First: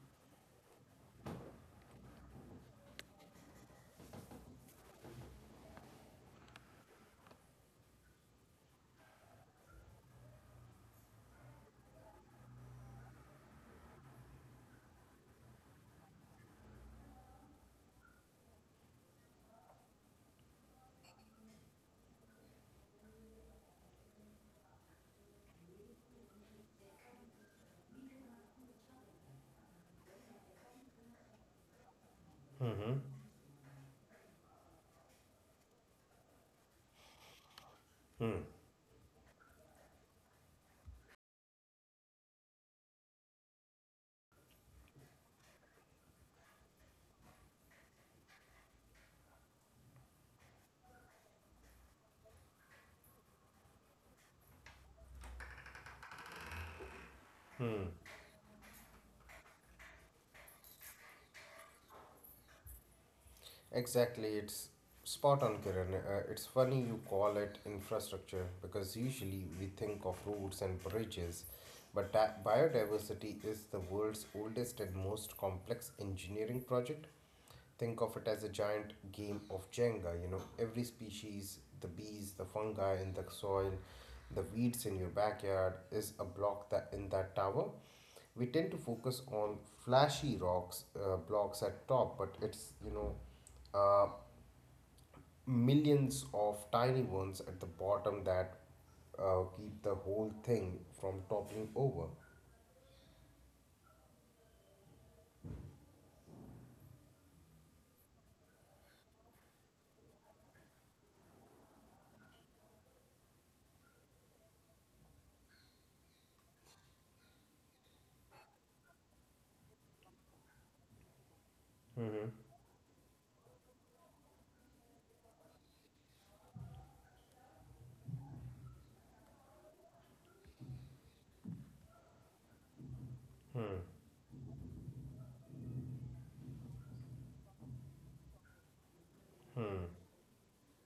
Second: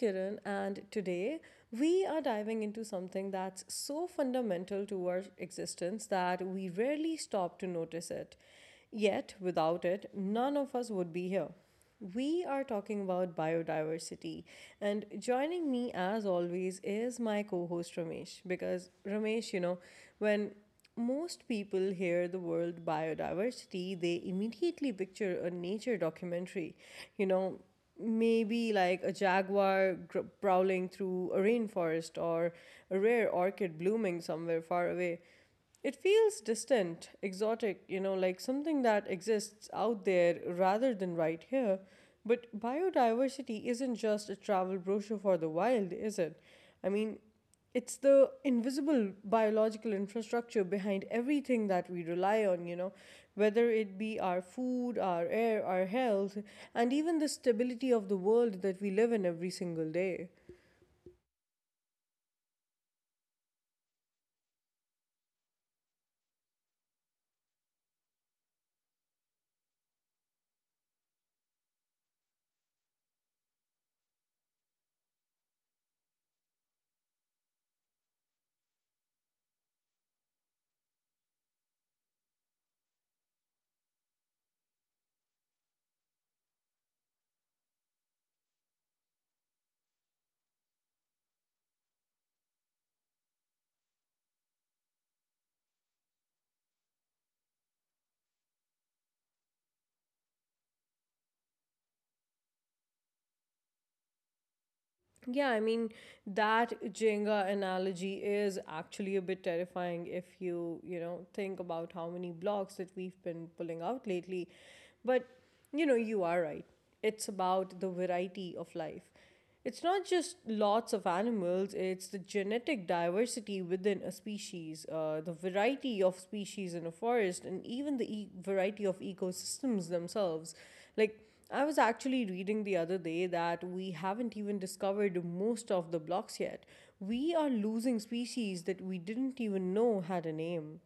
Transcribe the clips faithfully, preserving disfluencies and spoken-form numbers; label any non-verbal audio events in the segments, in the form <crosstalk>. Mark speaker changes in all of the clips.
Speaker 1: Kiran, and today we are diving into something that's so fundamental to our existence that we rarely stop to notice it. Yet, without it, none of us would be here. We are talking about biodiversity, and joining me as always is my co host Ramesh. Because, Ramesh, you know, when most people hear the word biodiversity, they immediately picture a nature documentary, you know, maybe like a jaguar gr- prowling through a rainforest or a rare orchid blooming somewhere far away. It feels distant, exotic, you know, like something that exists out there rather than right here. But biodiversity isn't just a travel brochure for the wild, is it? I mean, it's the invisible biological infrastructure behind everything that we rely on, you know, whether it be our food, our air, our health, and even the stability of the world that we live in every single day.
Speaker 2: Exactly, it's spot on, Kiran. Uh, it's funny you call it infrastructure because usually we think of roads and bridges, but di- biodiversity is the world's oldest and most complex engineering project. Think of it as a giant game of Jenga, you know, every species, the bees, the fungi in the soil, the weeds in your backyard is a block that in that tower we tend to focus on flashy rocks uh, blocks at top, but it's you know uh, millions of tiny ones at the bottom that uh, keep the whole thing from toppling over.
Speaker 1: Yeah, I mean, that Jenga analogy is actually a bit terrifying if you, you know, think about how many blocks that we've been pulling out lately. But you know, you are right. It's about the variety of life. It's not just lots of animals, it's the
Speaker 2: Mm-hmm.
Speaker 1: genetic diversity within a species, uh, the variety of species in a forest, and even the e- variety of ecosystems themselves. Like, I was actually reading the other day that
Speaker 2: Hmm.
Speaker 1: we haven't even discovered most of the blocks yet. We are losing species that we didn't even
Speaker 2: Hmm.
Speaker 1: know had a name.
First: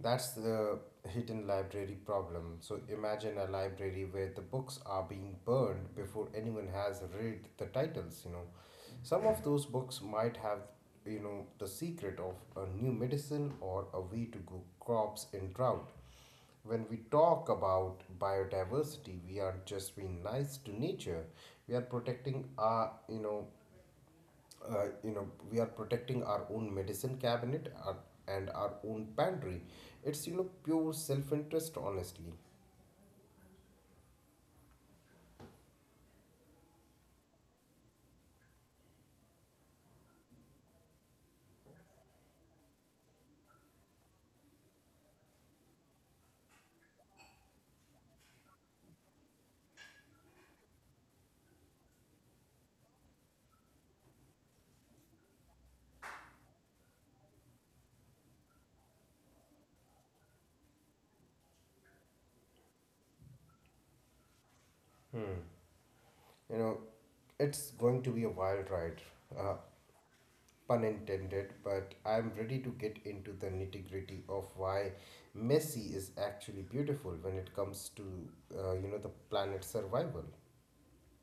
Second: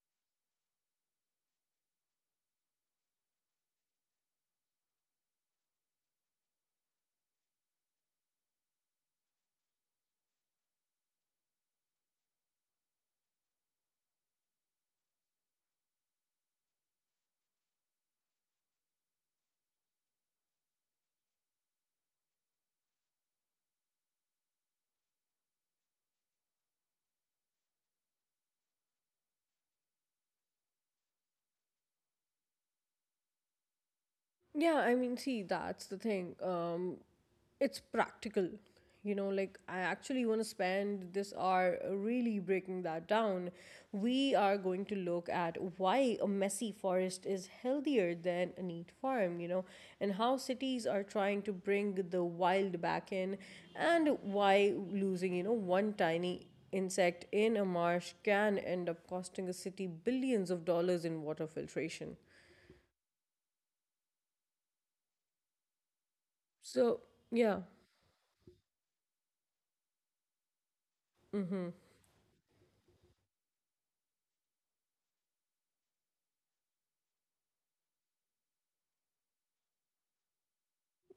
Speaker 2: That's the hidden library problem. So imagine a library where the books are being burned before anyone has read the titles, you know. Some of those books might have, you know, the secret of a new medicine or a way to grow crops in drought. When we talk about biodiversity, we are just being nice to nature. We are protecting our, you know, uh, you know, we are protecting our own medicine cabinet our, and our own pantry. It's you know pure self-interest, honestly.
Speaker 1: Yeah, I mean, see, that's the thing. Um, it's practical, you know like i actually want to spend this hour really breaking that down. We are going to look at why a messy forest is healthier than a neat farm, you know, and how cities are trying to bring the wild back in, and why losing, you know, one tiny insect in a marsh can end up costing a city billions of dollars in water filtration.
Speaker 2: Hmm. You know,
Speaker 1: So yeah.
Speaker 2: it's going to be a wild ride, uh, pun intended. But I'm ready to get into the nitty-gritty of why Messi is actually beautiful when it comes to, uh, you know, the planet's survival.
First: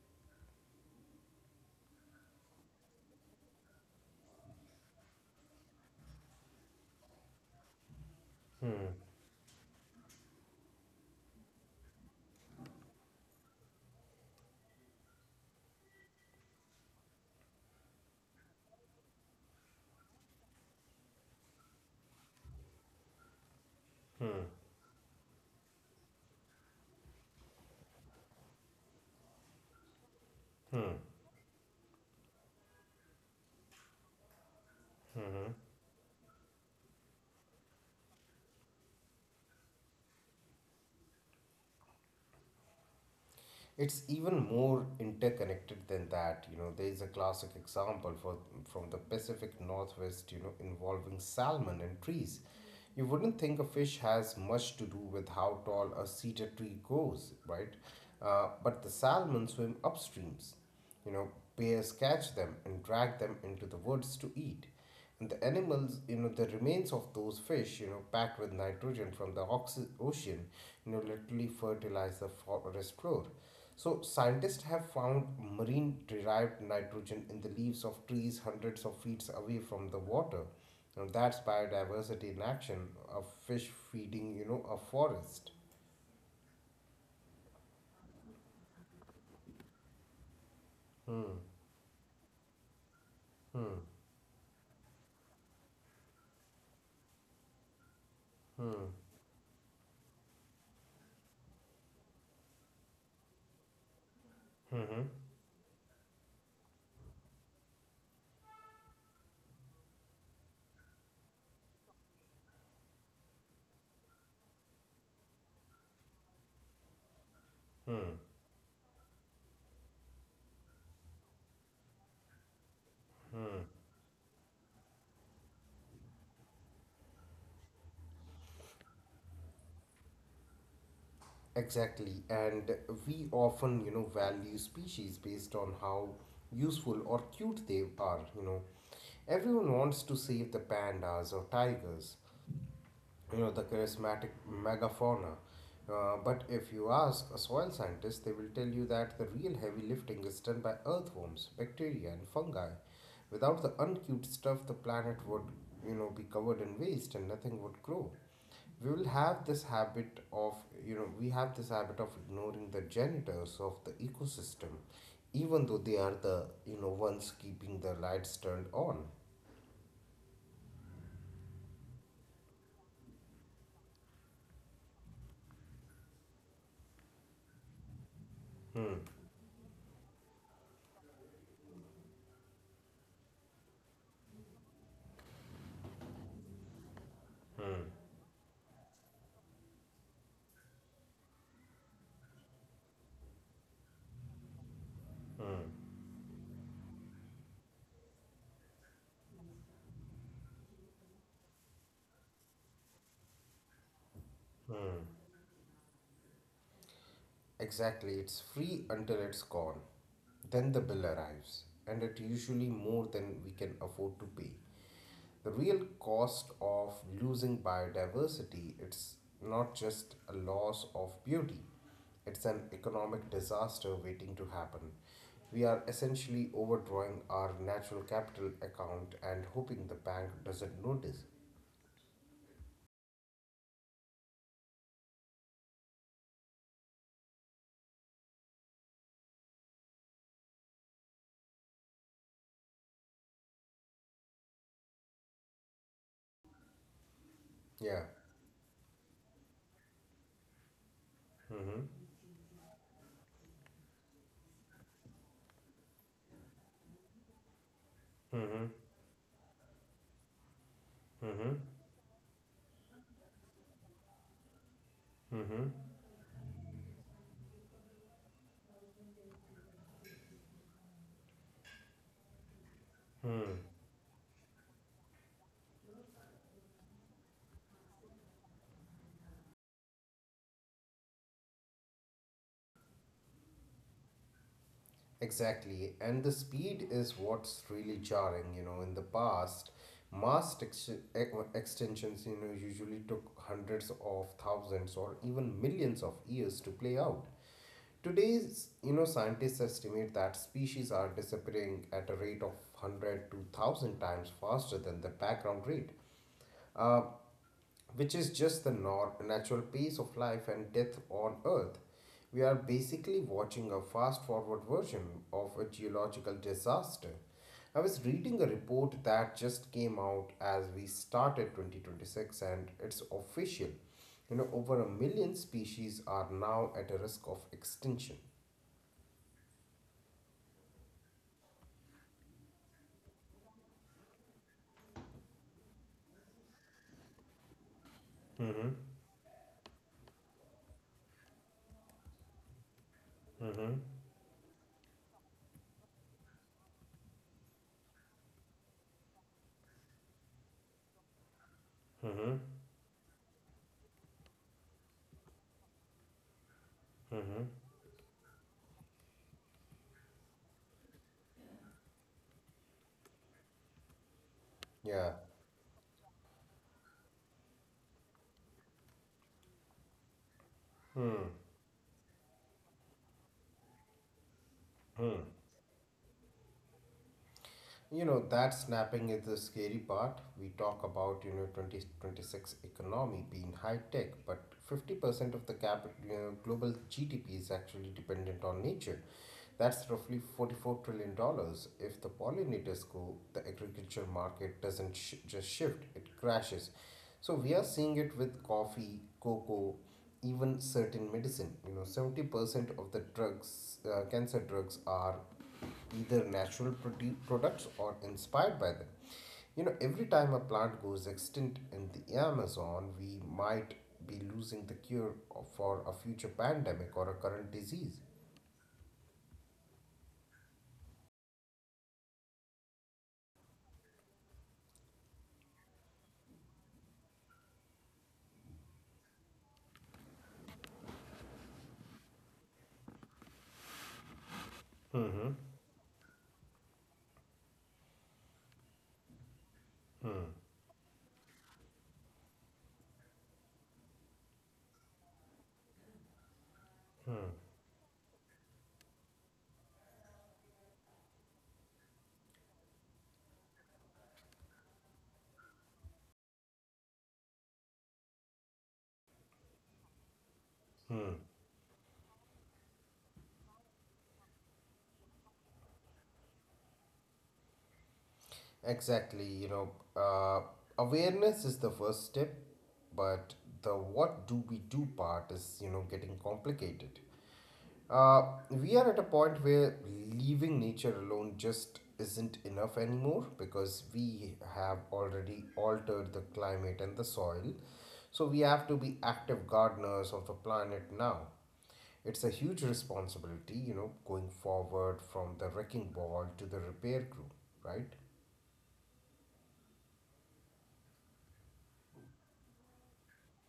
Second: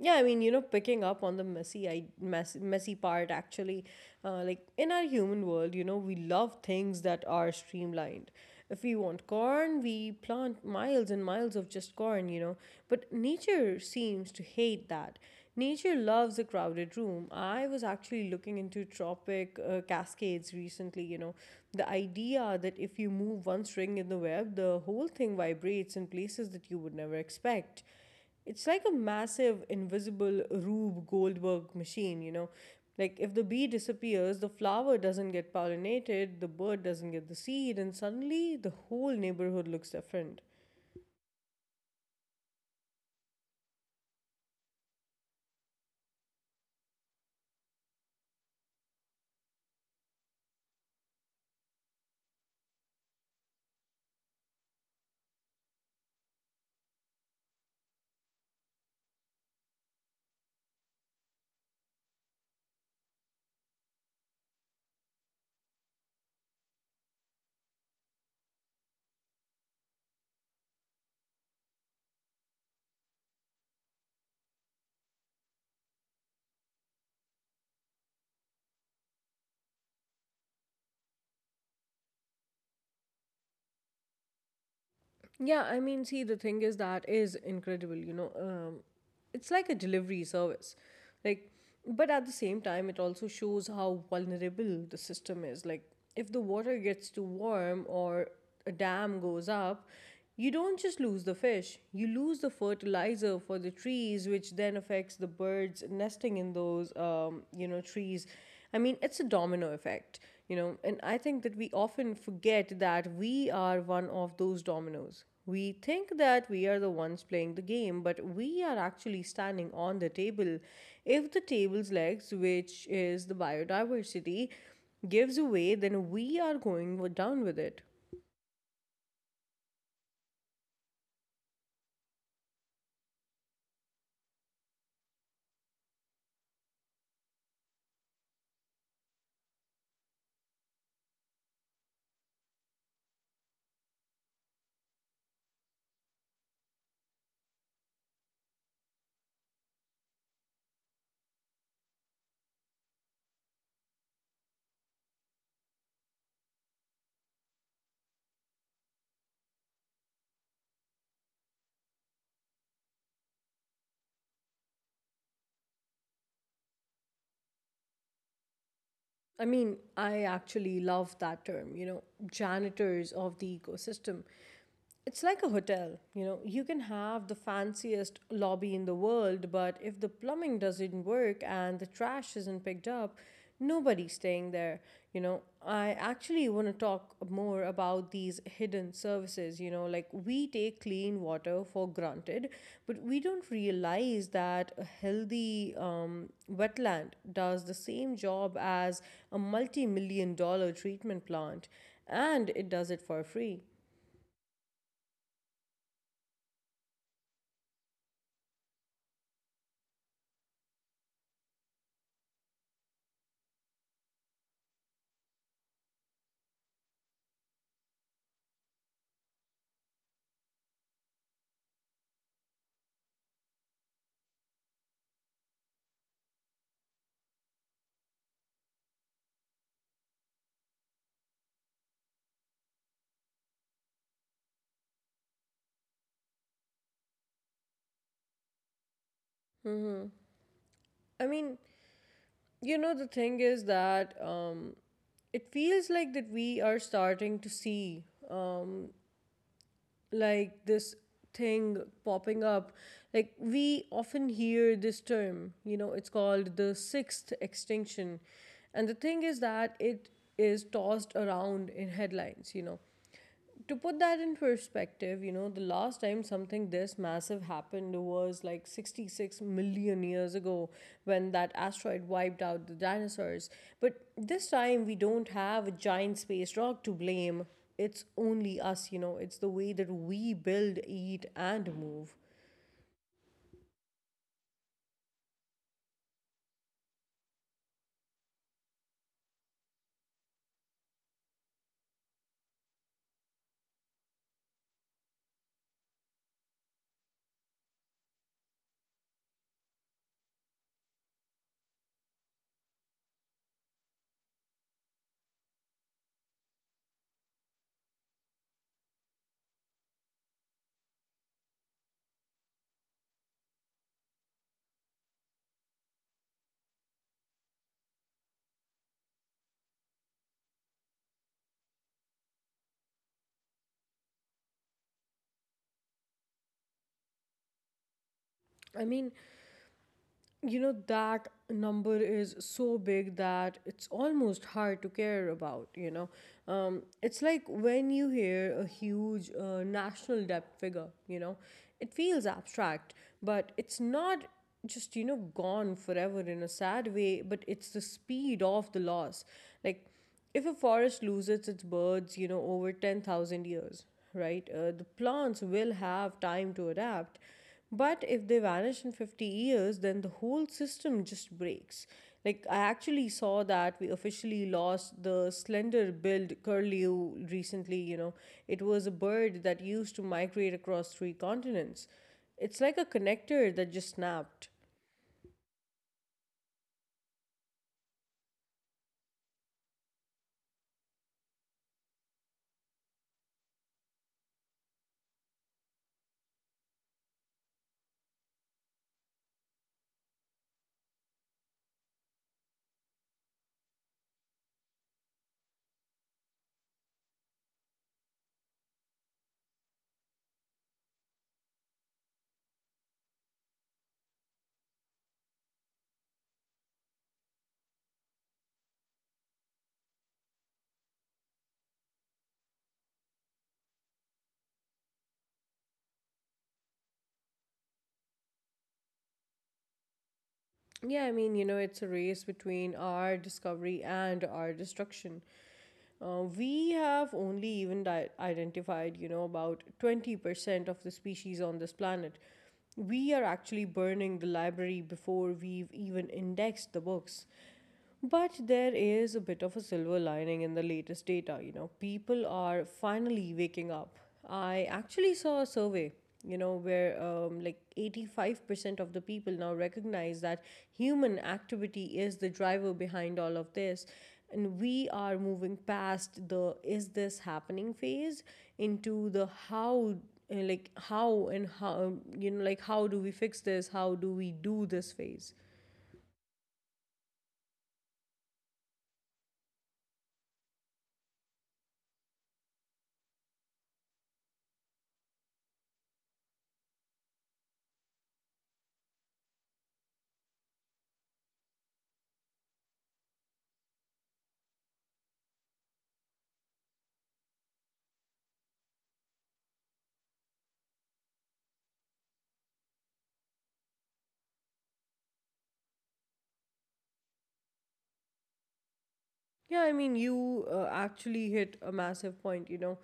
Speaker 1: Yeah, I mean, you know, picking up on the messy, I mess, messy part actually, uh, like in our human world, you know, we love things that are streamlined.
Speaker 2: Hmm.
Speaker 1: If we want corn, we plant miles and miles of just corn, you know. But nature seems to hate that. Nature loves a crowded room. I was actually looking into tropic uh, cascades recently, you know. The idea that if you move one string
Speaker 2: Hmm.
Speaker 1: in the web, the whole thing vibrates in places that you would never expect. It's like a massive
Speaker 2: Hmm.
Speaker 1: invisible Rube Goldberg machine, you know. Like if the bee disappears, the
Speaker 2: Hmm.
Speaker 1: flower doesn't get pollinated, the bird doesn't get the seed, and suddenly the whole neighborhood looks different.
Speaker 2: It's even more interconnected than that. You know, there is a classic example for from the Pacific Northwest. You know, involving salmon and trees. You wouldn't think a fish has much to do with how tall a cedar tree goes, right? Uh, but the salmon swim upstreams. You know, bears catch them and drag them into the woods to eat. And the animals, you know, the remains of those fish, you know, packed with nitrogen from the oxy- ocean, you know, literally fertilize the forest floor. So scientists have found marine derived nitrogen in the leaves of trees hundreds of feet away from the water. And that's biodiversity in action, a fish feeding, you know, a forest.
Speaker 1: Yeah, I mean, see, the thing is that is incredible. You know, um, it's
Speaker 2: Hmm,
Speaker 1: like a delivery service, like,
Speaker 2: hmm,
Speaker 1: but at the same time, it also shows how vulnerable the system is. Like, if the water gets
Speaker 2: hmm,
Speaker 1: too warm or a dam goes up, you don't just lose the fish; you lose the
Speaker 2: hmm, hmm,
Speaker 1: fertilizer for the trees, which then affects the birds nesting in those, um, you know, trees. I mean, it's a domino effect, you know, and I think that we often forget that we are one of those dominoes. We think
Speaker 2: hmm,
Speaker 1: that we are the ones playing the game, but we are actually standing on the table. If the
Speaker 2: hmm.
Speaker 1: table's legs, which is the biodiversity, gives away, then we are going down with it.
Speaker 2: Exactly. And we often, you know, value species based on how useful or cute they are, you know. Everyone wants to save the pandas or tigers, you know, the charismatic megafauna. Uh, but if you ask a soil scientist, they will tell you that the real heavy lifting is done by earthworms, bacteria, and fungi. Without the uncute stuff, the planet would, you know, be covered in waste and nothing would grow. We will have this habit of, you know, we have this habit of ignoring the janitors of the ecosystem, even though they are the, you know, ones keeping the lights turned on.
Speaker 1: I mean, I actually love that term, you know, janitors of the ecosystem. It's like a hotel, you know, you can have the
Speaker 2: Hmm.
Speaker 1: fanciest lobby in the world, but if the plumbing doesn't work and the trash isn't picked up, nobody's staying there. You know, I actually want
Speaker 2: Hmm.
Speaker 1: to talk more about these hidden services. You know, like we take clean water for granted, but we don't realize that a
Speaker 2: Hmm.
Speaker 1: healthy um, wetland does the same job as a multi million dollar treatment plant, and it does it for free.
Speaker 2: Hmm. Exactly, it's free until it's gone. Then the bill arrives, and it's usually more than we can afford to pay. The real cost of losing biodiversity, it's not just a loss of beauty. It's an economic disaster waiting to happen. We are essentially overdrawing our natural capital account and hoping the bank doesn't notice.
Speaker 1: I mean, you know, the thing is that um, it feels like that we are
Speaker 2: Yeah.
Speaker 1: starting to see, um,
Speaker 2: Mm-hmm.
Speaker 1: like this thing popping up, like we often hear this term, you know, it's called the sixth
Speaker 2: Mm-hmm.
Speaker 1: extinction, and the thing is that it
Speaker 2: Mm-hmm.
Speaker 1: is tossed around in headlines, you know. To put that in
Speaker 2: Mm-hmm.
Speaker 1: perspective, you know, the last time something this massive happened was like sixty-six million years ago when that asteroid
Speaker 2: Hmm.
Speaker 1: wiped out the dinosaurs. But this time we don't have a giant space rock to blame. It's only us, you know, it's the way that we build, eat, and move.
Speaker 2: Exactly, and the speed is what's really jarring. You know, in the past, mast ex- ex- extensions, you know, usually took hundreds of thousands or even millions of years to play out. Today's, you know, scientists estimate that species are disappearing at a rate of one hundred to one thousand times faster than the background rate. Uh, which is just the nor- natural pace of life and death on Earth. We are basically watching a fast forward version of a geological disaster. I was reading a report that just came out as we started twenty twenty-six, and it's official. You know, over a million species are now at a risk of extinction.
Speaker 1: I mean, you know, that number is so big that it's almost hard to care about, you know. Um,
Speaker 2: Mm-hmm.
Speaker 1: it's like when you hear a huge uh, national debt figure, you know, it
Speaker 2: Mm-hmm.
Speaker 1: feels abstract, but it's not just, you know, gone forever in a sad way, but it's the speed of the loss. Like, if a
Speaker 2: Mm-hmm.
Speaker 1: forest loses its birds, you know, over ten thousand years, right, uh, the plants will
Speaker 2: Mm-hmm.
Speaker 1: have time to adapt. But if they vanish in fifty years, then the whole system just breaks. Like, I actually saw that
Speaker 2: Yeah.
Speaker 1: we officially lost the slender billed curlew recently, you know. It was a bird that used to
Speaker 2: Hmm.
Speaker 1: migrate across three continents. It's like a connector that just snapped.
Speaker 2: You know, that snapping is the scary part. We talk about, you know, twenty twenty-six economy being high tech, but fifty percent of the cap, you know, global G D P is actually dependent on nature. That's roughly forty-four trillion. dollars. If the pollinators go, the agriculture market doesn't sh- just shift, it crashes. So we are seeing it with coffee, cocoa, even certain medicine. You know, seventy percent of the drugs, uh, cancer drugs, are either natural produ- products or inspired by them. You know, every time a plant goes extinct in the Amazon, we might be losing the cure for a future pandemic or a current disease.
Speaker 1: Yeah, I mean, you know, it's a race between our discovery and our destruction. Uh, we have only even di- identified, you know, about twenty percent of the species on this planet. We are actually burning the library
Speaker 2: Mm-hmm.
Speaker 1: before we've even indexed the books. But there is a bit of a silver lining in the latest data. You know, people are finally waking up. I actually saw a survey, you know, where um, like eighty-five percent of the people now recognize that human activity is the driver behind all of this. And we are moving past the is this happening phase into the how, uh, like how and how um, you know like how do we fix this, how do we do this phase.
Speaker 2: Exactly, you know, uh, awareness is the first step, but the what do we do part is, you know, getting complicated. Uh, we are at a point where leaving nature alone just isn't enough anymore because we have already altered the climate and the soil. So we have to be active gardeners of the planet now. It's a huge responsibility, you know, going forward from the wrecking ball to the repair crew, right?
Speaker 1: Yeah, I mean, you uh, actually hit a massive point, you know.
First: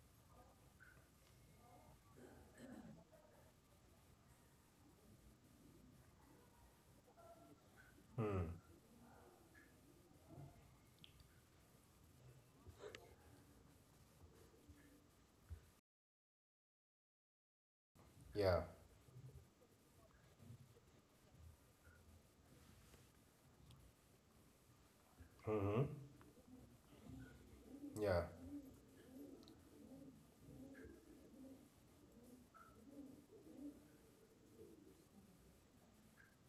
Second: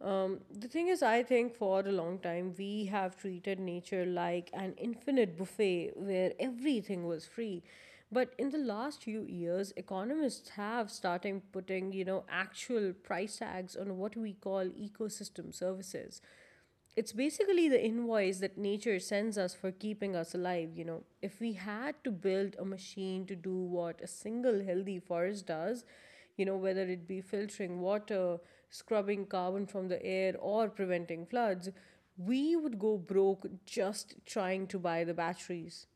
Speaker 1: Um, the thing is, I think for a long time we have treated nature like an infinite buffet where everything was free. But
Speaker 2: Hmm.
Speaker 1: in the last few years, economists have started putting, you know, actual price tags on what we call ecosystem services. It's basically the
Speaker 2: Yeah.
Speaker 1: invoice that nature sends us for keeping us alive, you know. If we had to build a machine to do what a single healthy
Speaker 2: Mm-hmm.
Speaker 1: forest does, you know, whether it be
Speaker 2: Yeah,
Speaker 1: filtering water, scrubbing carbon from the air, or preventing floods, we would go broke just trying to buy the batteries.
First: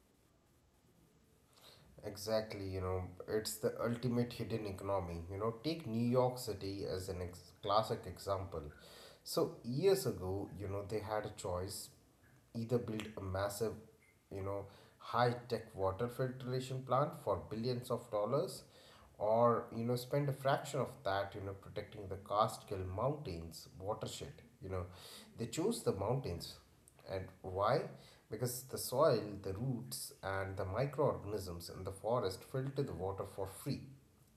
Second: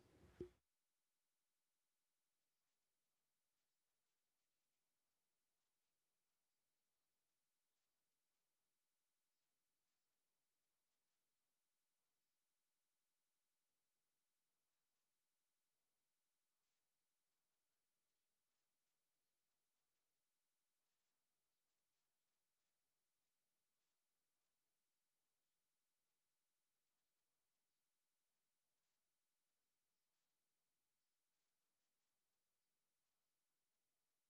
Speaker 2: exactly. You know, it's the ultimate hidden economy. You know, take New York City as an ex- classic example. So, years ago, you know, they had a choice: either build a massive, you know, high tech water filtration plant for billions of dollars, or you know, spend a fraction of that, you know, protecting the Catskill Mountains watershed, you know. They chose the mountains. And why? Because the soil, the roots, and the microorganisms in the forest filter the water for free,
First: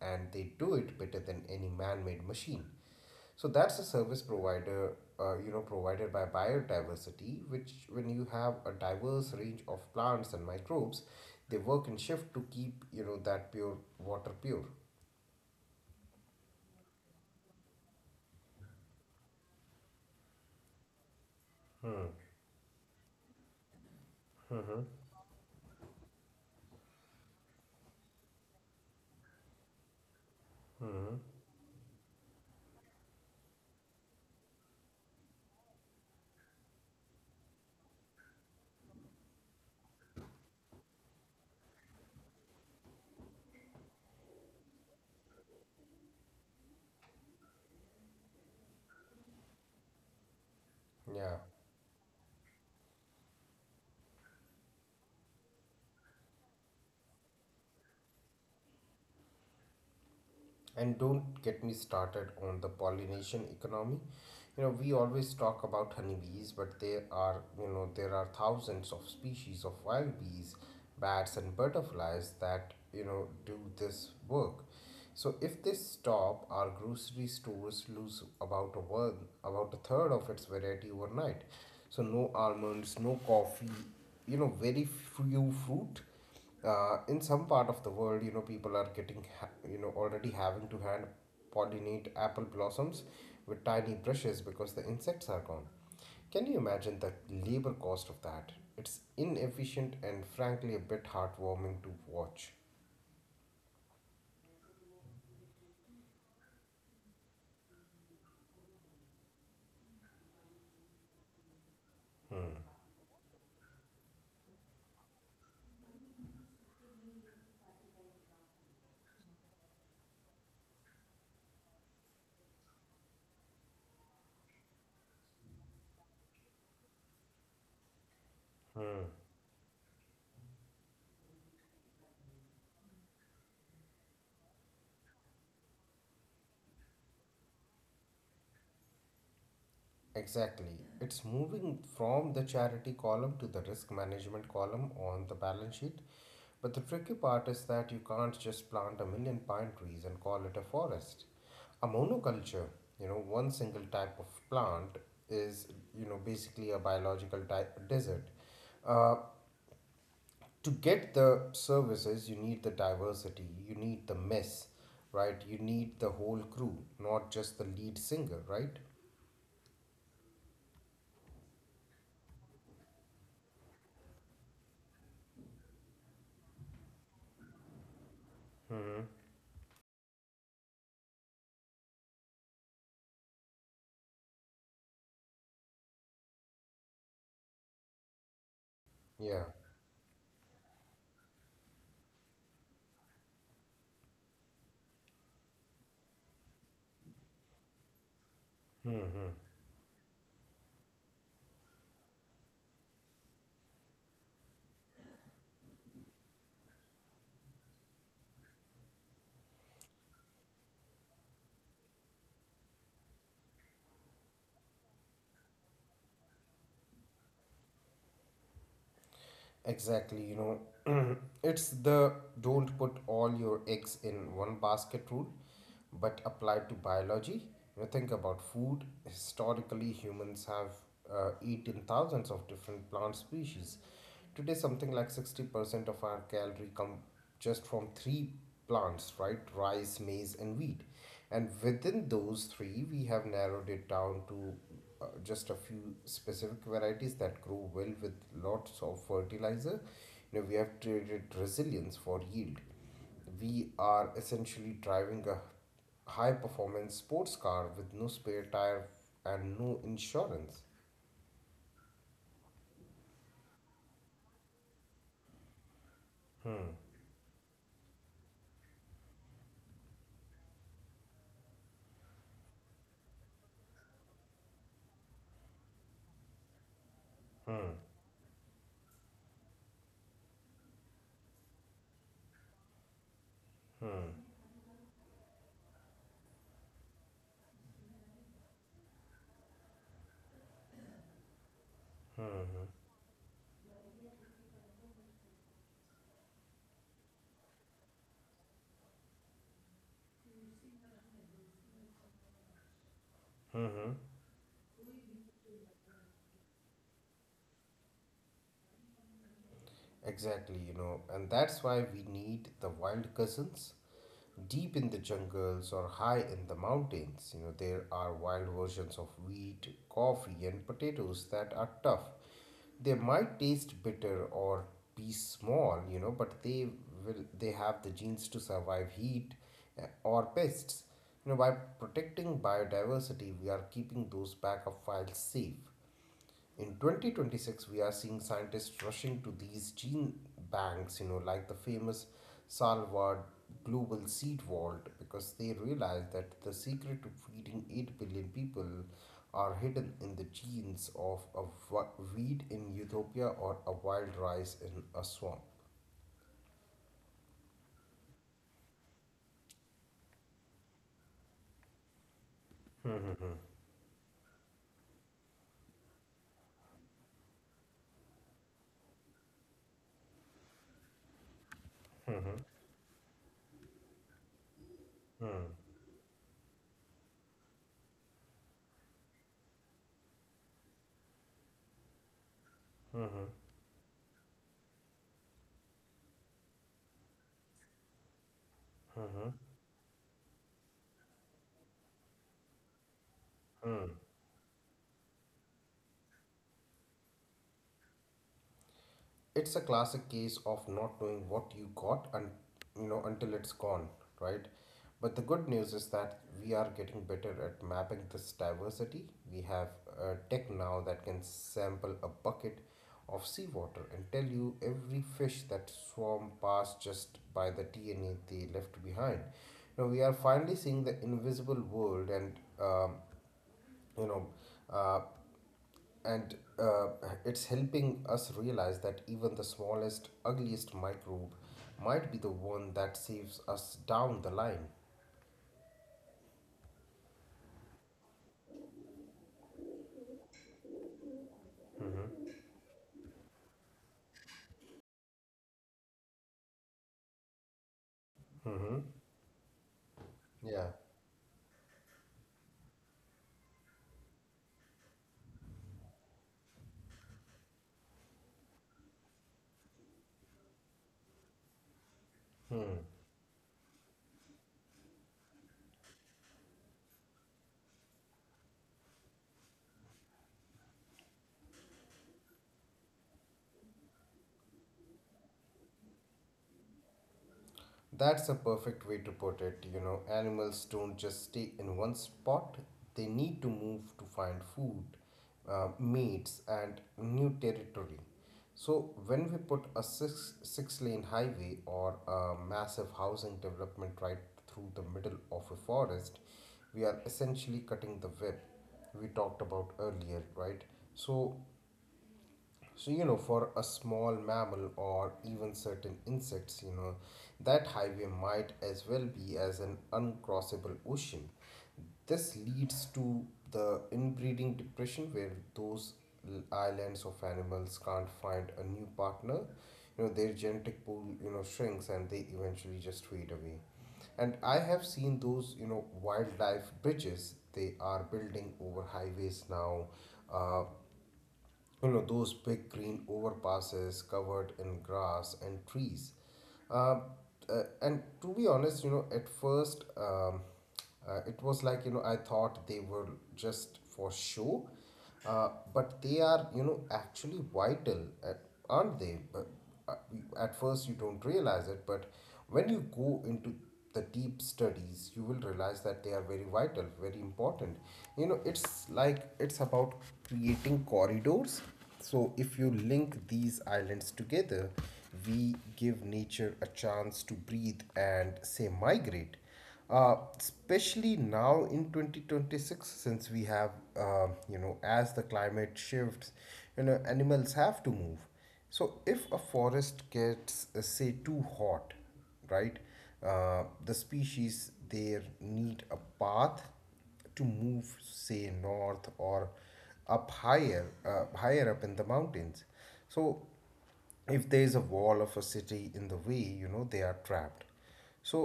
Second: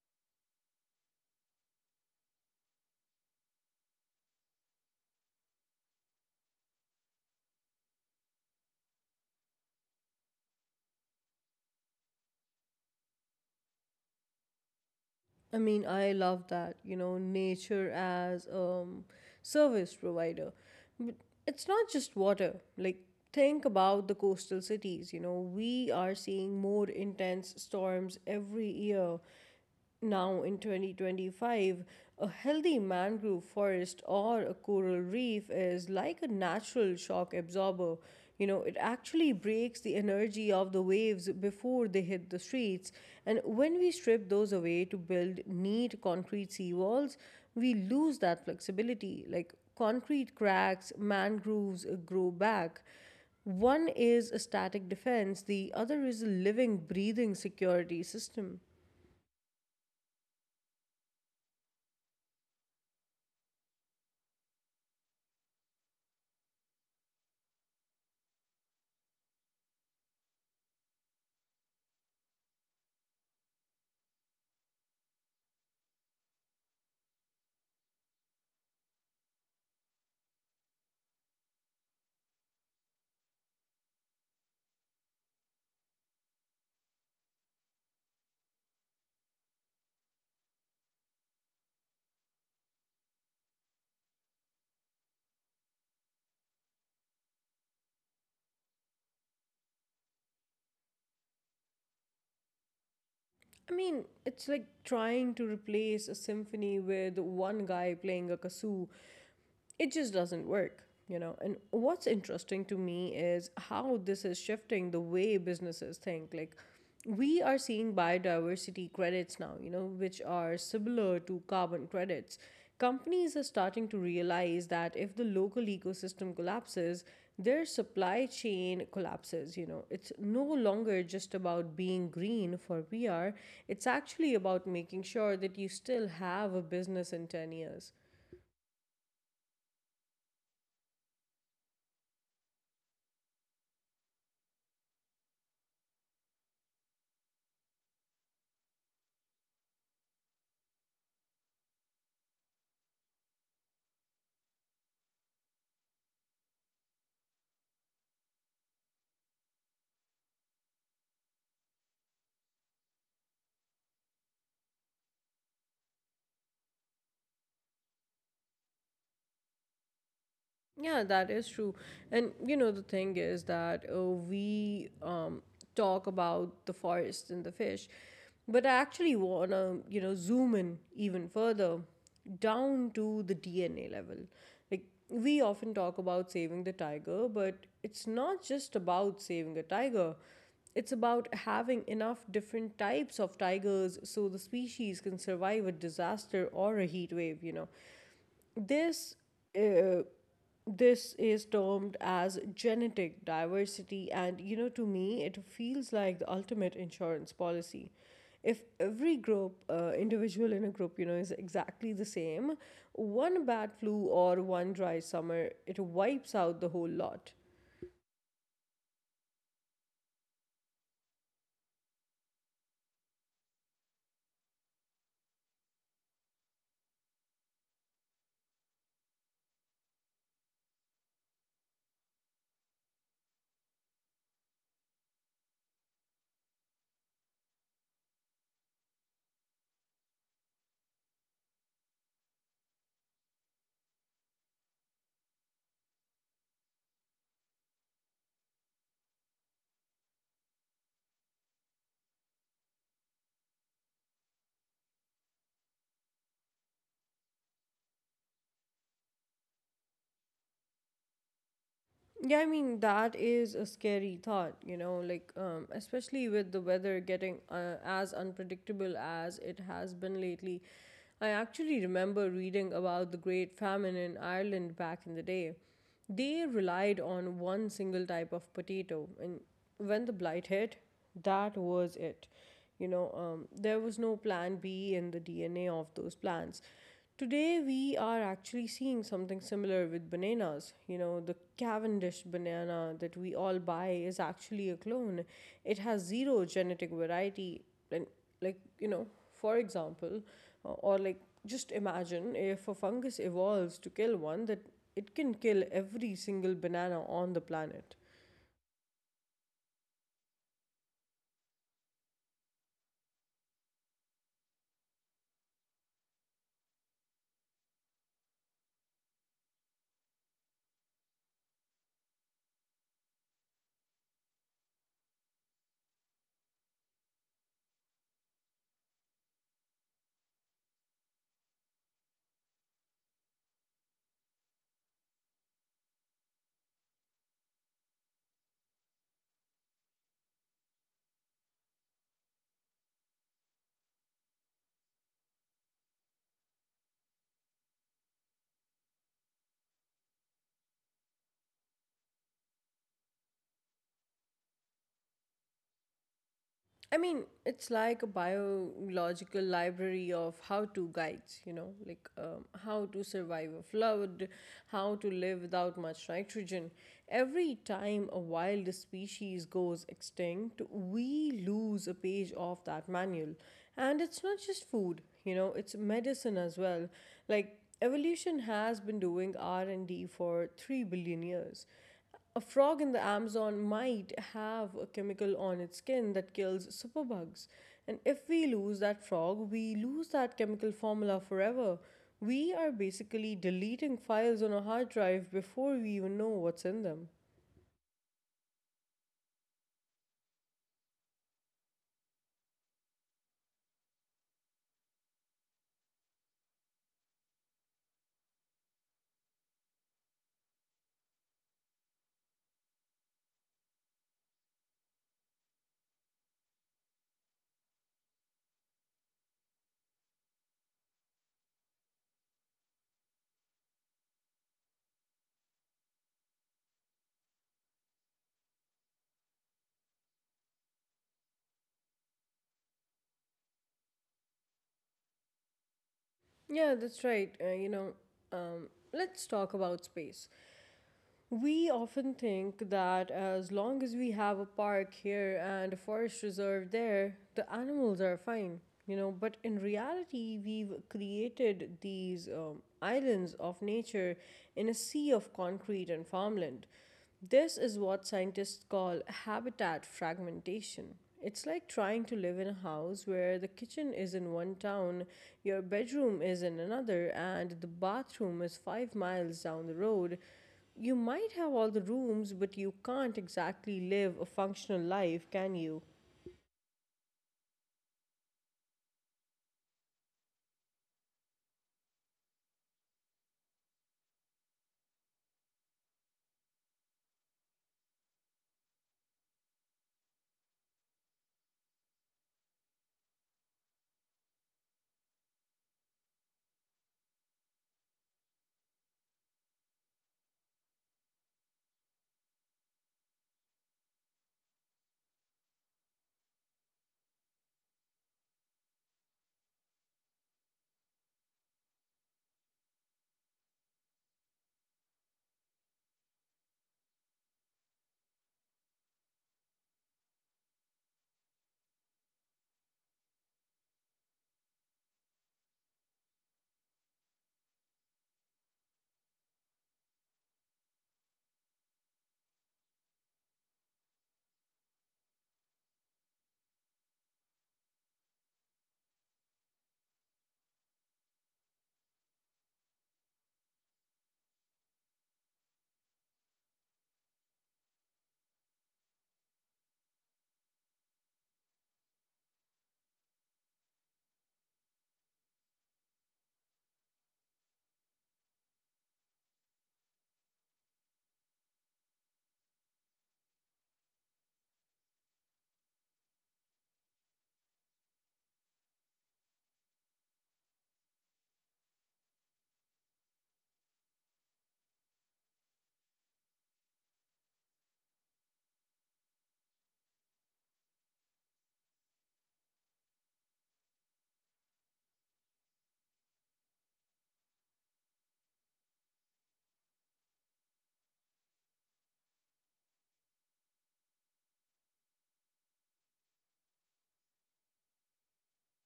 Speaker 2: and they do it better than any man-made machine. So that's a service provider, uh, you know, provided by biodiversity, which when you have a diverse range of plants and microbes, they work in shift to keep, you know, that pure water pure.
Speaker 1: I mean, I love that, you know, nature as um service provider. But it's not
Speaker 2: Hmm,
Speaker 1: just water. Like think about the coastal
Speaker 2: hmm,
Speaker 1: cities, you know, we are seeing more intense storms every year now in
Speaker 2: hmm.
Speaker 1: twenty twenty-five. A healthy mangrove forest or a coral reef is like a natural shock absorber. You know, it actually breaks the energy of the waves before they hit the streets. And when we strip those away to build neat concrete seawalls, we lose that flexibility. Like concrete cracks,
Speaker 2: Yeah.
Speaker 1: mangroves uh, grow back. One is a static defense, the other is a living, breathing security system.
Speaker 2: And don't get me started on the pollination economy. You know, we always talk about honeybees, but there are, you know, there are thousands of species of wild bees, bats, and butterflies that, you know, do this work. So if they stop, our grocery stores lose about a one, about a third of its variety overnight. So no almonds, no coffee, you know, very few fruit uh, In some part of the world, you know, people are getting ha- you know already having to hand pollinate apple blossoms with tiny brushes because the insects are gone. Can you imagine the labor cost of that? It's inefficient and frankly a bit heartwarming to watch.
Speaker 1: I mean, it's like trying to replace a symphony with one guy playing a kazoo. It just doesn't work, you know, and what's interesting to me
Speaker 2: Hmm.
Speaker 1: is how this is shifting the way businesses think. Like we are seeing biodiversity credits now, you know, which are similar to carbon credits. Companies are starting to realize that if the local ecosystem collapses, their supply chain collapses, you
Speaker 2: Hmm.
Speaker 1: know. It's no longer just about being green for PR, it's actually about making sure that you still have a business in ten years.
Speaker 2: Exactly. It's moving from the charity column to the risk management column on the balance sheet. But the tricky part is that you can't just plant a million pine trees and call it a forest. A monoculture, you know, one single type of plant, is, you know, basically a biological type desert. Uh, to get the services, you need the diversity, you need the mess, right? You need the whole crew, not just the lead singer, right?
Speaker 1: Yeah, that is true. And you know, the thing is that uh, we um, talk about the forest and the fish, but I actually
Speaker 2: Hmm.
Speaker 1: want to, you know, zoom in even further down to the D N A level. Like, we often talk about saving the tiger, but it's not just about saving a
Speaker 2: Yeah.
Speaker 1: tiger. It's about having enough different types of tigers so the species can survive a disaster or a heat wave, you know. This
Speaker 2: Hmm.
Speaker 1: uh, this is termed as genetic diversity, and you know, to me it feels like the ultimate insurance policy. If every group uh, individual in a group, you know, is exactly the same, one bad flu or one dry summer it wipes out the whole lot.
Speaker 2: Exactly, you know, <clears throat> it's the don't put all your eggs in one basket rule, but applied to biology. When you think about food, historically humans have uh, eaten thousands of different plant species. Today, something like sixty percent of our calorie come just from three plants, right? Rice, maize, and wheat. And within those three, we have narrowed it down to uh, just a few specific varieties that grow well with lots of fertilizer. You know, we have traded resilience for yield. We are essentially driving a high performance sports car with no spare tire and no insurance.
Speaker 1: Yeah, I mean, that is a scary thought, you know, like, um, especially with the
Speaker 2: Hmm,
Speaker 1: weather getting uh, as unpredictable as it has been lately. I actually remember reading about the Great Famine in Ireland back in the day. They relied on one
Speaker 2: hmm,
Speaker 1: single type of potato, and when the blight hit, that was it. You know, um, there was
Speaker 2: hmm,
Speaker 1: no plan B in the D N A of those plants. Today, we are actually seeing something similar with bananas. You know, the Cavendish banana that we all buy is actually a clone. It has zero genetic variety. And, like, you know, for example, uh, or like Just imagine if a fungus
Speaker 2: hmm,
Speaker 1: evolves
Speaker 2: hmm.
Speaker 1: to kill one, that it can kill every single banana on the planet.
Speaker 2: Exactly, you know, and that's why we need the wild cousins. Deep in the jungles or high in the mountains, you know, there are wild versions of wheat, coffee, and potatoes that are tough. They might taste bitter or be small, you know, but they will they have the genes to survive heat, uh, or pests. You know, by protecting biodiversity, we are keeping those backup files safe. In twenty twenty-six, we are seeing scientists rushing to these gene banks, you know, like the famous salvad global seed vault, because they realize that the secret to feeding eight billion people are hidden in the genes of a weed in utopia or a wild rice in a swamp.
Speaker 1: I mean, it's like a biological library of how to guides, you know, like um, how to
Speaker 2: Hmm,
Speaker 1: survive a
Speaker 2: hmm,
Speaker 1: flood, how to live without much nitrogen. Every time a wild species goes extinct, we lose a page of that
Speaker 2: hmm,
Speaker 1: manual. And it's not just food, you know,
Speaker 2: hmm,
Speaker 1: it's
Speaker 2: hmm,
Speaker 1: medicine as well. Like evolution has been doing R and D for three billion years. A frog in the
Speaker 2: hmm,
Speaker 1: Amazon
Speaker 2: hmm,
Speaker 1: might have a chemical on its skin that kills superbugs. And if we lose that frog,
Speaker 2: hmm, hmm,
Speaker 1: we lose that chemical formula forever. We are basically deleting
Speaker 2: hmm.
Speaker 1: files on a hard drive before we even know what's in them.
Speaker 2: It's a classic case of not knowing what you got and, you know, until it's gone, right? But the good news is that we are getting better at mapping this diversity. We have a tech now that can sample a bucket of seawater and tell you every fish that swam past just by the D N A they left behind. Now we are finally seeing the invisible world, and um, you know uh, and uh, it's helping us realize that even the smallest, ugliest microbe might be the one that saves us down the line.
Speaker 1: Yeah, that's right. Uh, you know, um, let's talk about space. We often think that
Speaker 2: Mm-hmm.
Speaker 1: as long as we have a park here and a forest reserve there, the animals are fine, you know. But in
Speaker 2: Mm-hmm.
Speaker 1: reality, we've
Speaker 2: Yeah.
Speaker 1: created these um, islands of nature in a sea of concrete and farmland. This is what scientists call habitat fragmentation. It's like trying to live in a house where the kitchen
Speaker 2: Hmm.
Speaker 1: is in one town, your bedroom is in another, and the bathroom is five miles down the road. You might have all the rooms, but you can't exactly live a functional life, can you?
Speaker 2: That's a perfect way to put it. You know, animals don't just stay in one spot, they need to move to find food, uh, mates, and new territory. So, when we put a six, six lane highway or a massive housing development right through the middle of a forest, we are essentially cutting the web we talked about earlier, right? So, so, you know, for a small mammal or even certain insects, you know, that highway might as well be as an uncrossable ocean. This leads to the inbreeding depression where those l- islands of animals can't find a new partner. You know, their genetic pool, you know, shrinks and they eventually just fade away. And I have seen those, you know, wildlife bridges they are building over highways now uh, you know, those big green overpasses covered in grass and trees. Uh, uh, and to be honest, you know, at first, um, uh, it was like, you know, I thought they were just for show. Uh, but they are, you know, actually vital, uh, aren't they? But uh, at first, you don't realize it, but when you go into the deep studies, you will realize that they are very vital, very important. You know, it's like it's about creating corridors. So, if you link these islands together, we give nature a chance to breathe and say migrate. Uh, especially now in twenty twenty-six since we have uh, you know, as the climate shifts, you know, animals have to move. So if a forest gets uh, say too hot, right? Uh, the species there need a path to move, say, north or up higher, uh, higher up in the mountains. So if there is a wall of a city in the way, you know, they are trapped. So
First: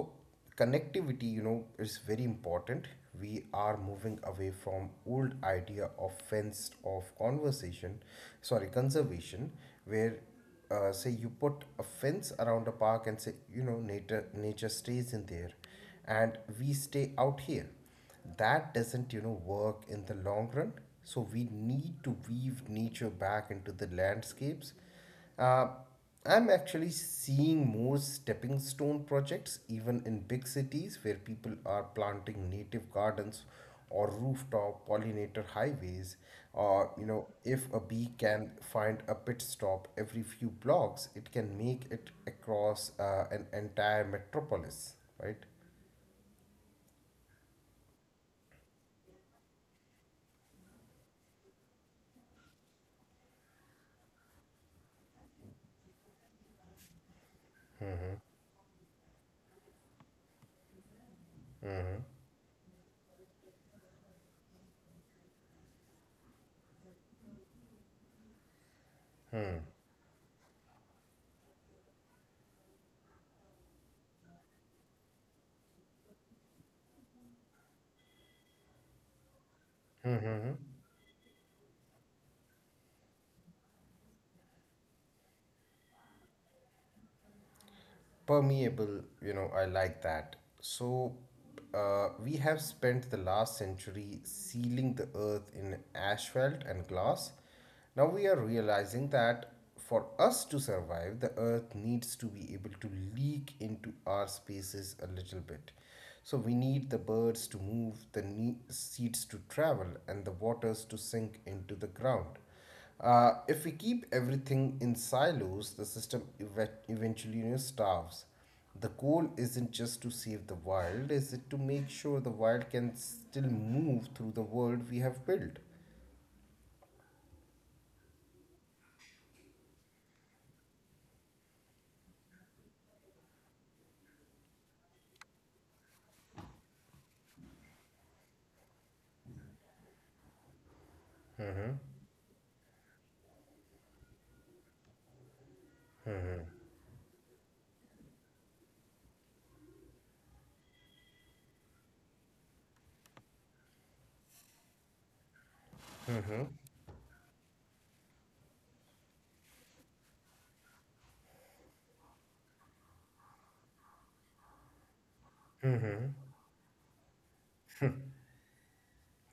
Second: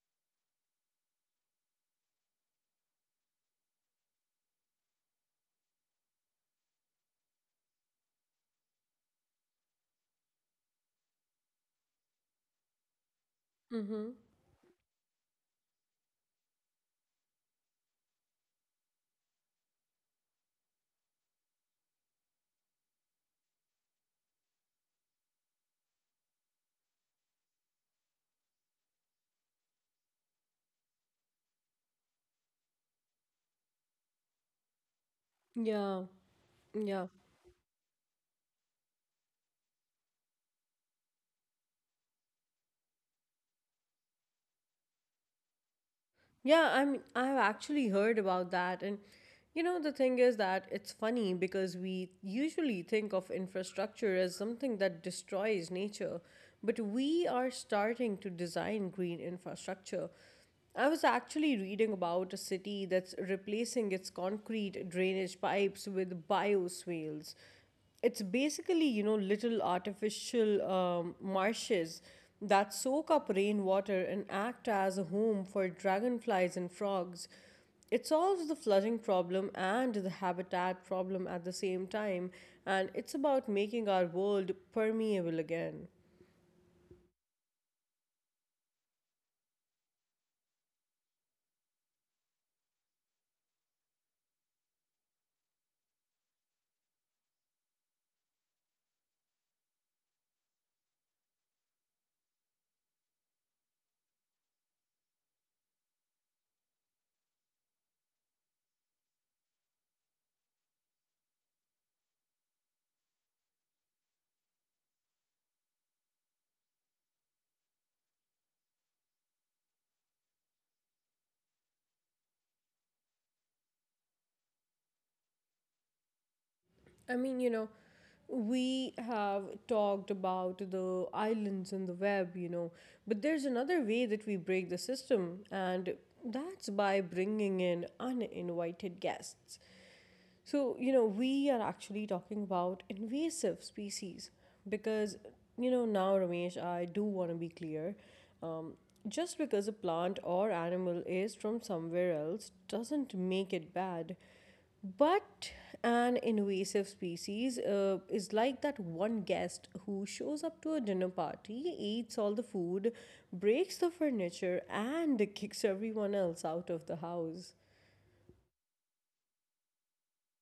Speaker 2: connectivity, you know, is very important. We are moving away from old idea of fenced off conversation, sorry, conservation, where uh, say you put a fence around a park and say, you know,
Speaker 1: Mm-hmm.
Speaker 2: nature nature stays in there and we stay out here. That doesn't, you know, work in the long run. So we need to weave nature back into the landscapes. uh, I'm actually seeing more stepping stone projects, even in big cities where people are planting native gardens or rooftop pollinator
Speaker 1: Yeah,
Speaker 2: highways. Or,
Speaker 1: yeah,
Speaker 2: you know, if a bee can find a pit stop every few blocks, it can make it across uh, an entire metropolis, right?
Speaker 1: yeah. I mean, I've actually heard about that, and you know, the thing is that it's funny because we usually think of infrastructure as something that destroys nature, but we are starting to design green infrastructure. I was actually reading about a city that's replacing its concrete drainage pipes with bioswales. It's basically, you know, little artificial um, marshes that soak up rainwater and act as a home for dragonflies and frogs. It solves the flooding problem and the
Speaker 2: Mm-hmm.
Speaker 1: habitat problem at the same time, and it's about making our world permeable again.
Speaker 2: Permeable, you know, I like that. So uh, we have spent the last century sealing the earth in asphalt and glass. Now we are realizing that for us to survive, the earth needs to be able to leak into our spaces a little bit. So we need the birds to move, the ne- seeds to travel, and the waters to sink into the ground. Uh, if we keep everything in silos, the system ev eventually, you know, starves. The goal isn't just to save the wild, is it, to make sure the wild can still move through the world we have built?
Speaker 1: I mean, you know, we have talked about the islands and the web, you know, but there's another way that we break the system, and that's by bringing in uninvited guests. So, you know, we are actually talking about invasive species because, you know, now, Ramesh, I do want to be clear. Um, just because a plant or animal is from somewhere else doesn't make it bad. But an invasive species uh, is like that one guest who shows up to a dinner party, eats all the food, breaks the furniture, and kicks everyone else out of the house.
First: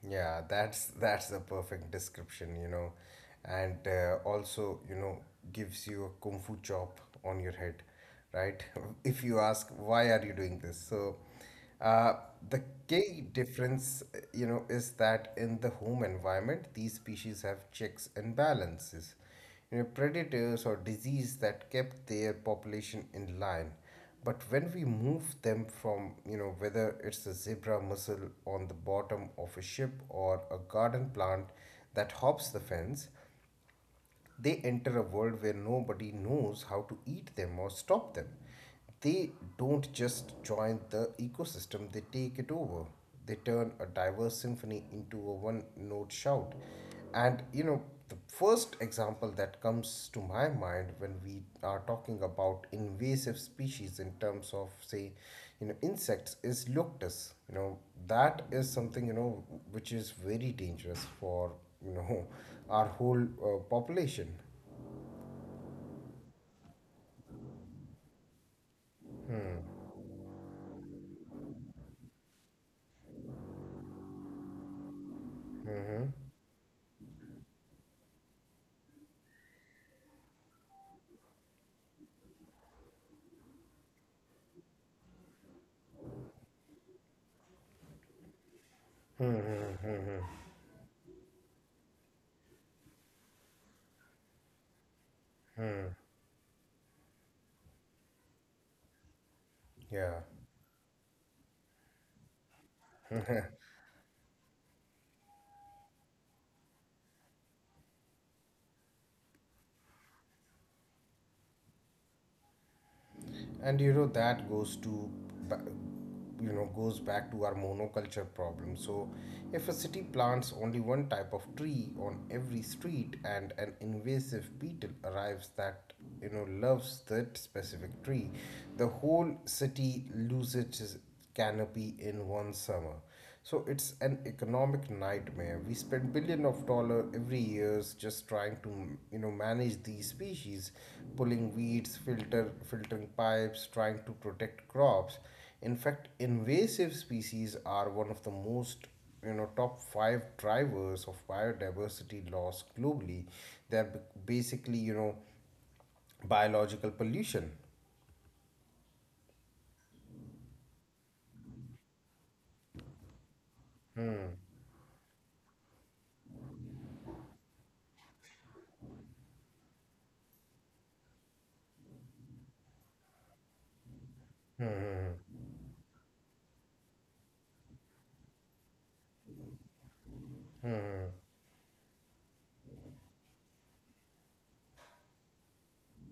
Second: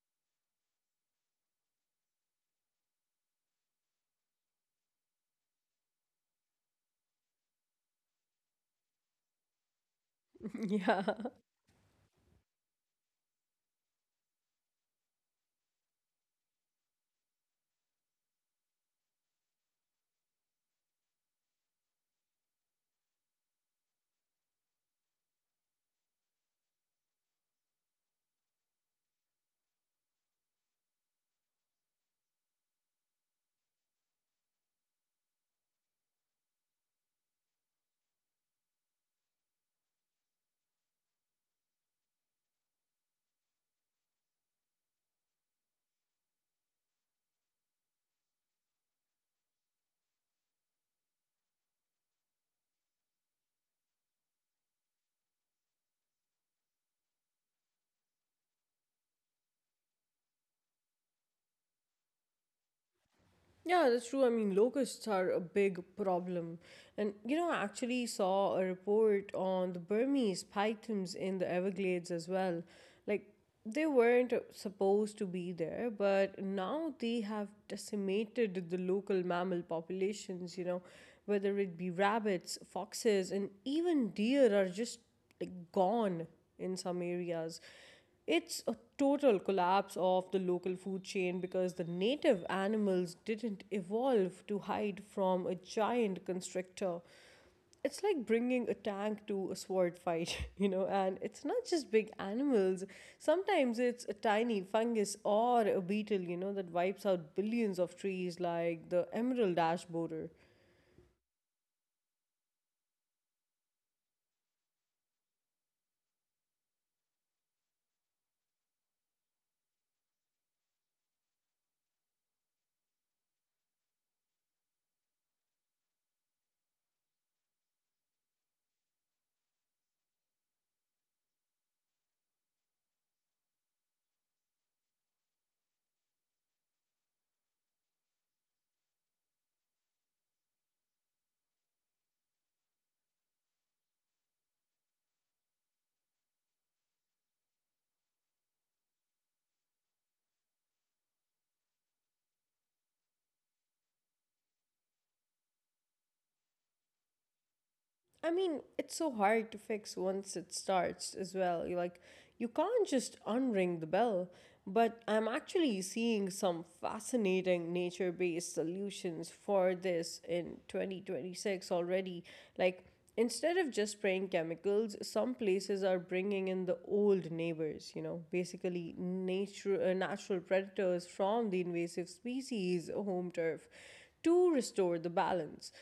Speaker 2: Yeah, that's that's the perfect description, you know, and uh, also you know gives you a kung fu chop on your head, right? <laughs> If you ask why are you doing this, so
Speaker 1: <laughs> Yeah.
Speaker 2: uh, the key difference, uh, you know, is that in the home environment, these species have checks and balances, you know, predators or disease that kept their population in line. But when we move them from, you know, whether it's a zebra mussel on the bottom of a ship or a garden plant that hops the fence, they enter a world where nobody knows how to eat them or stop them. They don't just join the ecosystem, they take it over. They turn a diverse symphony into a one note shout. And you know, the first example that comes to my mind when we are talking about invasive species in terms of, say, you know, insects is locusts. You know, that is something, you know, which is very dangerous for, you know, <laughs> our whole uh,
Speaker 1: Yeah, that's true. I
Speaker 2: population.
Speaker 1: mean, locusts are a big problem. And, you know, I actually saw a report on the Burmese pythons in the Everglades as well. Like, they weren't supposed to be there, but now they have decimated the local mammal populations, you know, whether it be rabbits, foxes, and even deer are just like gone in some areas. It's a total collapse of the local food chain because the native animals didn't evolve to hide from a giant constrictor. It's like bringing a tank to a sword fight,
Speaker 2: Yeah,
Speaker 1: <laughs> you know, and it's not just big animals. Sometimes it's a tiny fungus or a beetle, you know, that wipes out billions of trees like the emerald ash borer.
Speaker 2: and you know that goes to ba- you know, goes back to our monoculture problem. So if a city plants only one type of tree on every street and an invasive beetle arrives that, you know, loves that specific tree, the whole city loses its canopy in one summer. So it's an economic nightmare. We spend billion of dollar every years just trying to, you know, manage these species, pulling weeds, filter filtering pipes, trying to protect crops. In fact, invasive species are one of the most, you know, top five drivers of biodiversity loss globally. They're b- Basically, you know, biological pollution.
Speaker 1: I mean, it's so hard to fix once it starts as well. You like you can't just unring the bell. But I'm actually seeing some fascinating nature-based solutions for this in twenty twenty-six already. Like instead of just spraying chemicals, some places are bringing in the old neighbors, you know, basically nature uh, natural predators from the invasive species home turf to restore the balance.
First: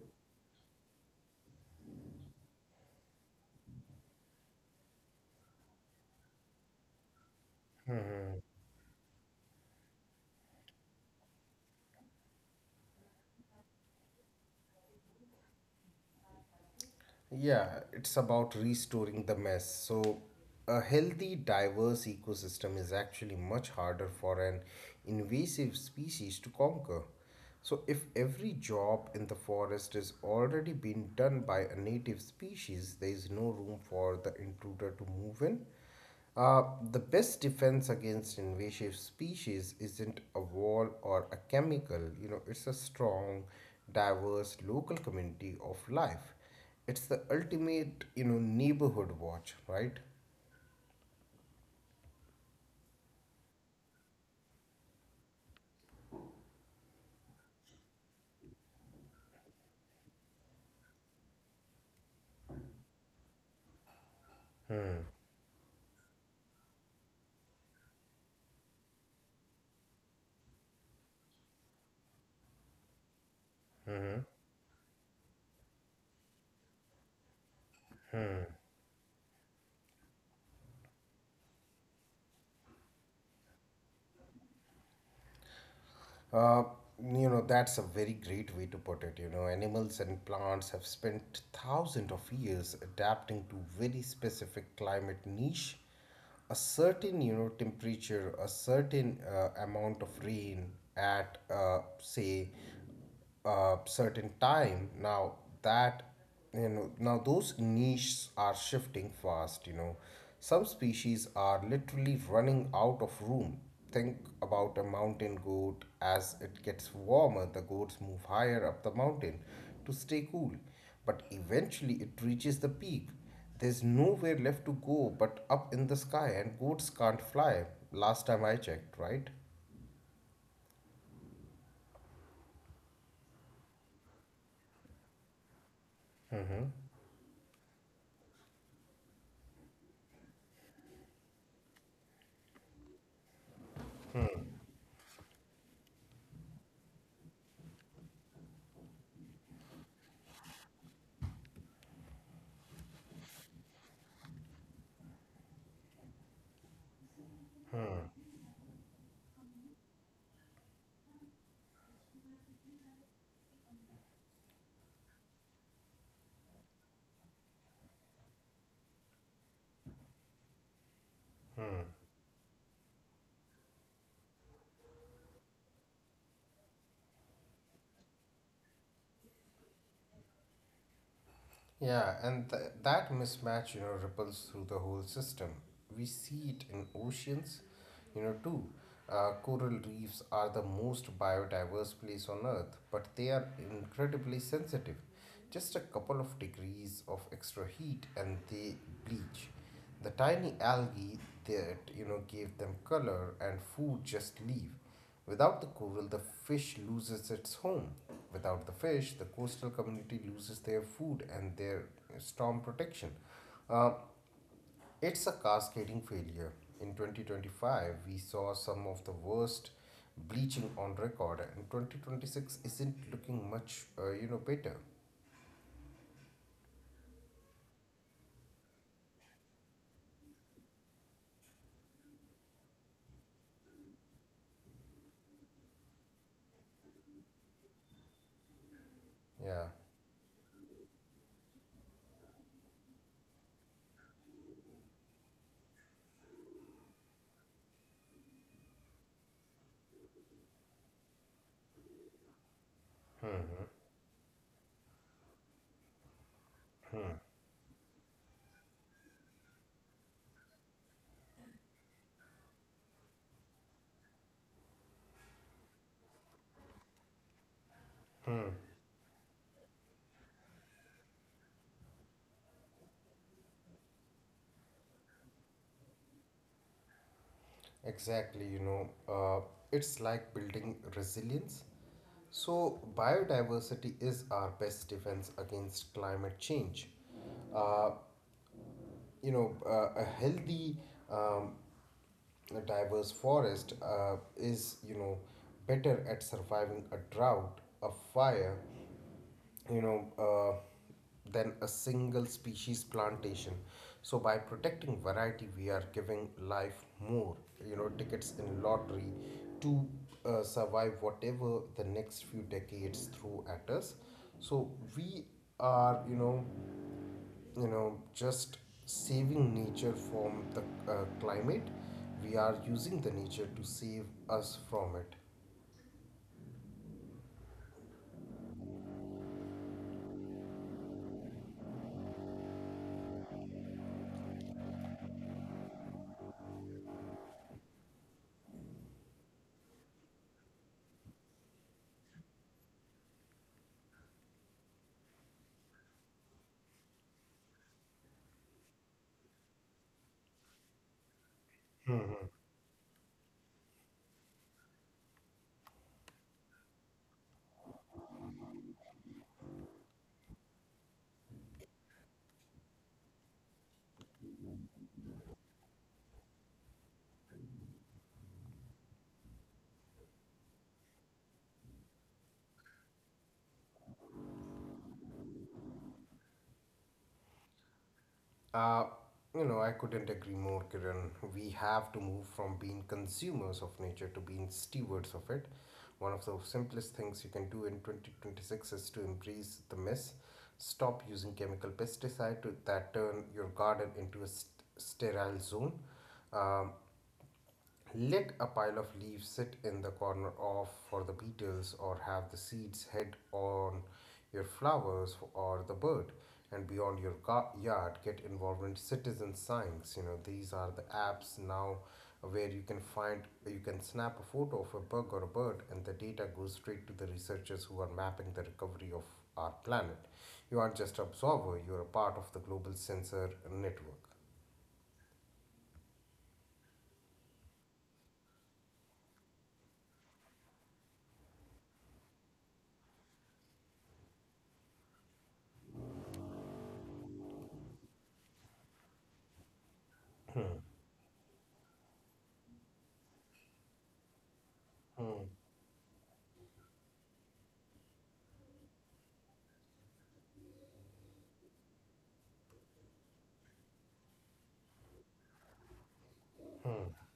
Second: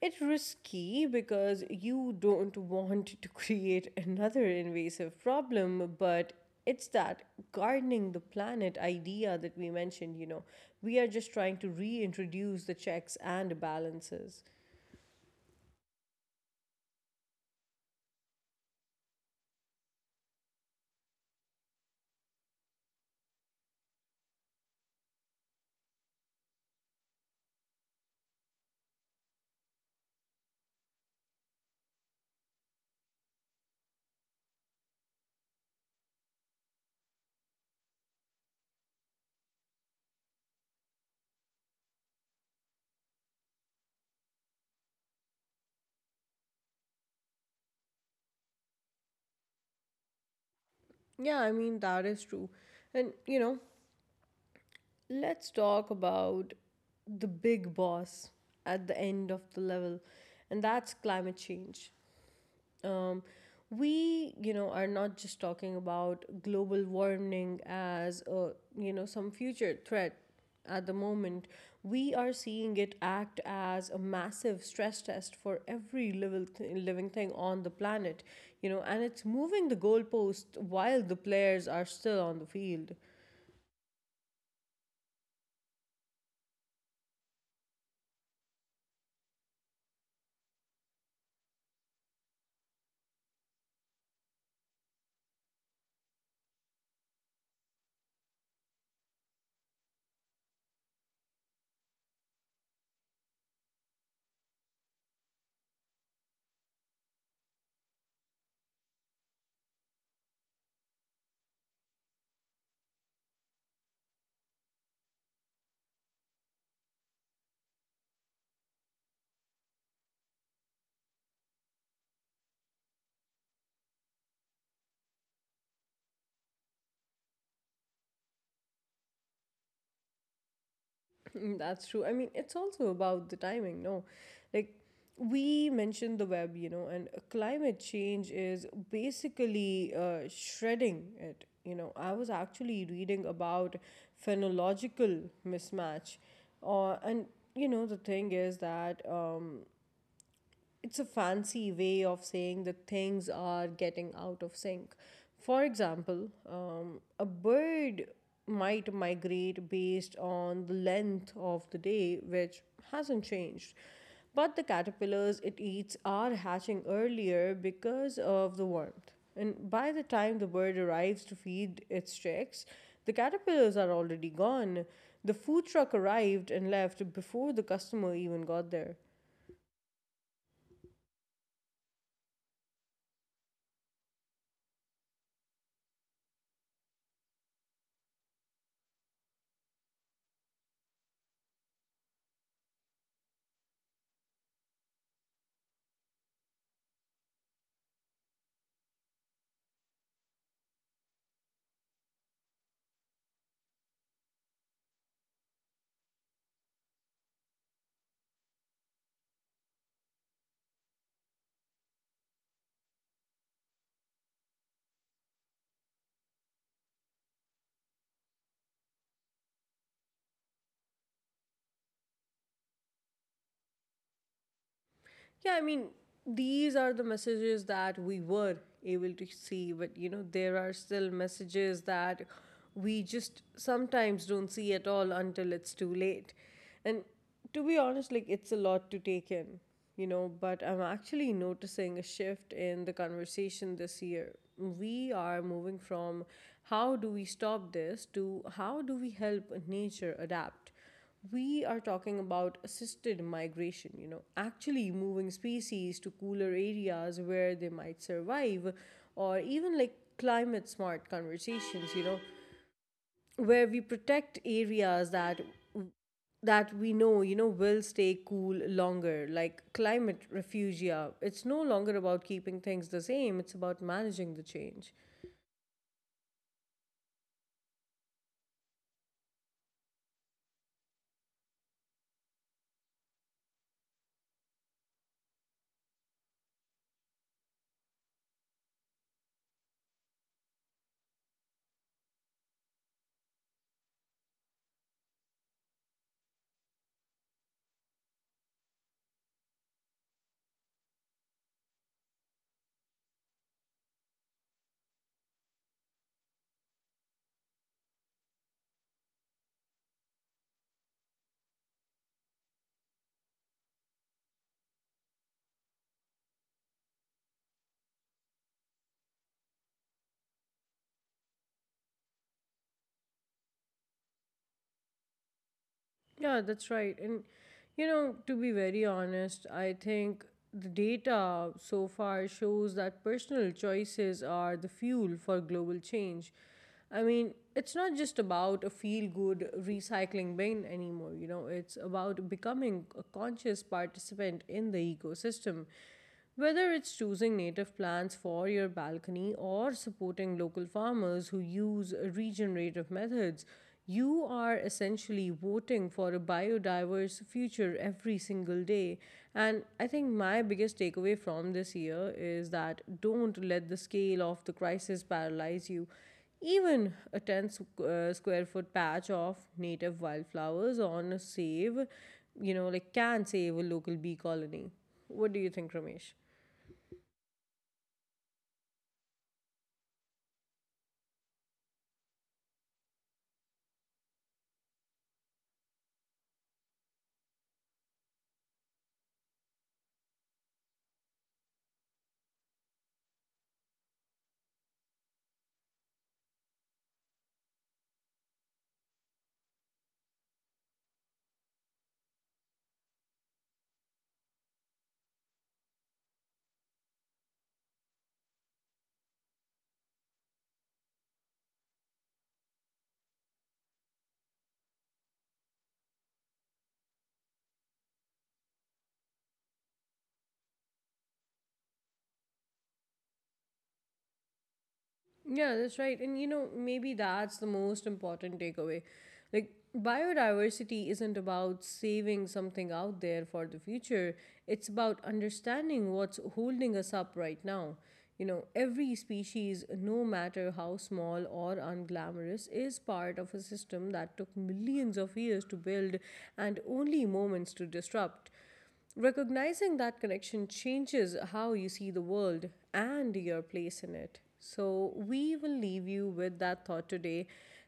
Speaker 1: It's risky because you don't want to create another invasive problem, but it's that gardening the planet idea that we mentioned, you know. We are just trying to reintroduce the checks and balances.
Speaker 2: Yeah, it's about restoring the mess. So, a healthy, diverse ecosystem is actually much harder for an invasive species to conquer. So, if every job in the forest is already being done by a native species, there is no room for the intruder to move in. Uh, the best defense against invasive species isn't a wall or a chemical, you know, it's a strong, diverse local community of life. It's the ultimate, you know, neighborhood watch, right?
Speaker 1: Yeah, I mean, that is true. And, you know, let's talk about the big boss at the end of the level, and that's climate change. um, we you know are not just talking about global warming as a you know some future threat. At the moment we are seeing it act as a massive stress test for every living th- living thing on the planet, you know, and it's moving the goalpost while the players are still on the field.
Speaker 2: Uh, you know, that's a very great way to put it. You know, animals and plants have spent thousands of years adapting to very specific climate niche, a certain, you know, temperature, a certain uh, amount of rain at, uh, say, uh, certain time. Now that, you know, now those niches are shifting fast, you know, some species are literally running out of room. Think about a mountain goat. As it gets warmer, the goats move higher up the mountain to stay cool, but eventually it reaches the peak. There's nowhere left to go but up in the sky, and goats can't fly, last time I checked, right?
Speaker 1: <laughs> Mm, that's true. I mean, it's also about the timing, no? Like, we mentioned the web, you know, and uh, climate change is basically uh, shredding it. You know, I was actually reading about phenological mismatch. Uh, and, you know, the thing is that um, it's a fancy way of saying that things are getting out of sync. For example, um, a bird might migrate based on the length of the day, which hasn't changed. But the caterpillars it eats are hatching earlier because of the warmth. And by the time the bird arrives to feed its chicks, the caterpillars are already gone. The food truck arrived and left before the customer even got there.
Speaker 2: Yeah, and th- that mismatch, you know, ripples through the whole system. We see it in oceans, you know, too. Uh, coral reefs are the most biodiverse place on earth, but they are incredibly sensitive. Just a couple of degrees of extra heat and they bleach. The tiny algae that, you know, gave them color and food just leave. Without the coral, the fish loses its home. Without the fish, the coastal community loses their food and their storm protection. Uh, it's a cascading failure. In twenty twenty-five, we saw some of the worst bleaching on record, and twenty twenty-six isn't looking much, uh, you know, better.
Speaker 1: Yeah, I mean, these are the messages that we were able to see, but you know, there are still messages that we just sometimes don't see at all until it's too late. And to be honest, like, it's a lot to take
Speaker 2: Yeah,
Speaker 1: in, you know, but I'm actually noticing a shift in the conversation this year. We are moving from how do we stop this to how do we help nature adapt. We are talking about assisted migration, you know, actually moving species to cooler areas where they might survive, or even like climate smart conversations, you know, where we protect areas that that we know, you know, will stay cool
Speaker 2: hmm,
Speaker 1: longer, like climate refugia. It's no longer about keeping things the same, it's about managing the change.
Speaker 2: exactly. You know, uh, it's like building resilience. So, biodiversity is our best defense against climate change. Uh, you know, uh, a healthy um, a diverse forest uh, is, you know, better at surviving a drought, a fire, you know, uh, than a single species plantation. So by protecting variety, we are giving life more, you know, tickets in lottery to uh, survive whatever the next few decades throw at us. So we are, you know you know just saving nature from the uh, climate. We are using the nature to save us from it.
Speaker 1: Yeah, that's right. And you know, to be very honest, I think the data so far shows that personal choices are the fuel for global change. I mean, it's not just about a feel good recycling bin anymore, you know, it's about becoming a conscious participant in the ecosystem. Whether it's choosing native plants for your balcony or supporting local farmers who use regenerative methods, you are essentially voting for a biodiverse future every single day. And I think my biggest takeaway from this year is that don't let the scale of the crisis paralyze you. Even a ten squ- uh, square foot patch of native wildflowers on a save, you know, like can save a local bee colony. What do you think, Ramesh?
Speaker 2: Uh, you know, I couldn't agree more, Kiran. We have to move from being consumers of nature to being stewards of it. One of the simplest things you can do in twenty twenty-six is to embrace the mess. Stop using chemical pesticide to, that turn your garden into a st- sterile zone. Um, let a pile of leaves sit in the corner off for the beetles, or have the seeds head on your flowers or the bird. And beyond your ga- yard, get involved in citizen science. You know, these are the apps now where you can find, you can snap a photo of a bug or a bird, and the data goes straight to the researchers who are mapping the recovery of our planet. You aren't just an observer; you are a part of the global sensor network.
Speaker 1: Yeah, that's right. And you know, maybe that's the most important takeaway. Like, biodiversity isn't about saving something out there for the future, it's about understanding what's holding us up right now. You know, every species, no matter how
Speaker 2: <clears throat> Hmm.
Speaker 1: small or unglamorous, is part of a system that took millions of years to
Speaker 2: Hmm.
Speaker 1: build and only moments to disrupt. Recognizing that connection changes how you see the world and your place in it. So, we will leave you with that thought today.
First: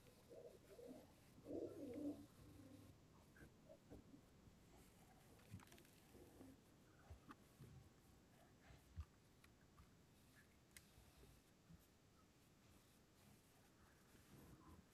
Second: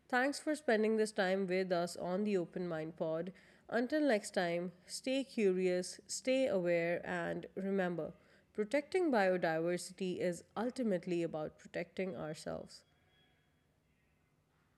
Speaker 1: Thanks for spending this time with us on the Open Mind Pod. Until next time, stay curious, stay aware, and remember protecting biodiversity is ultimately about protecting ourselves.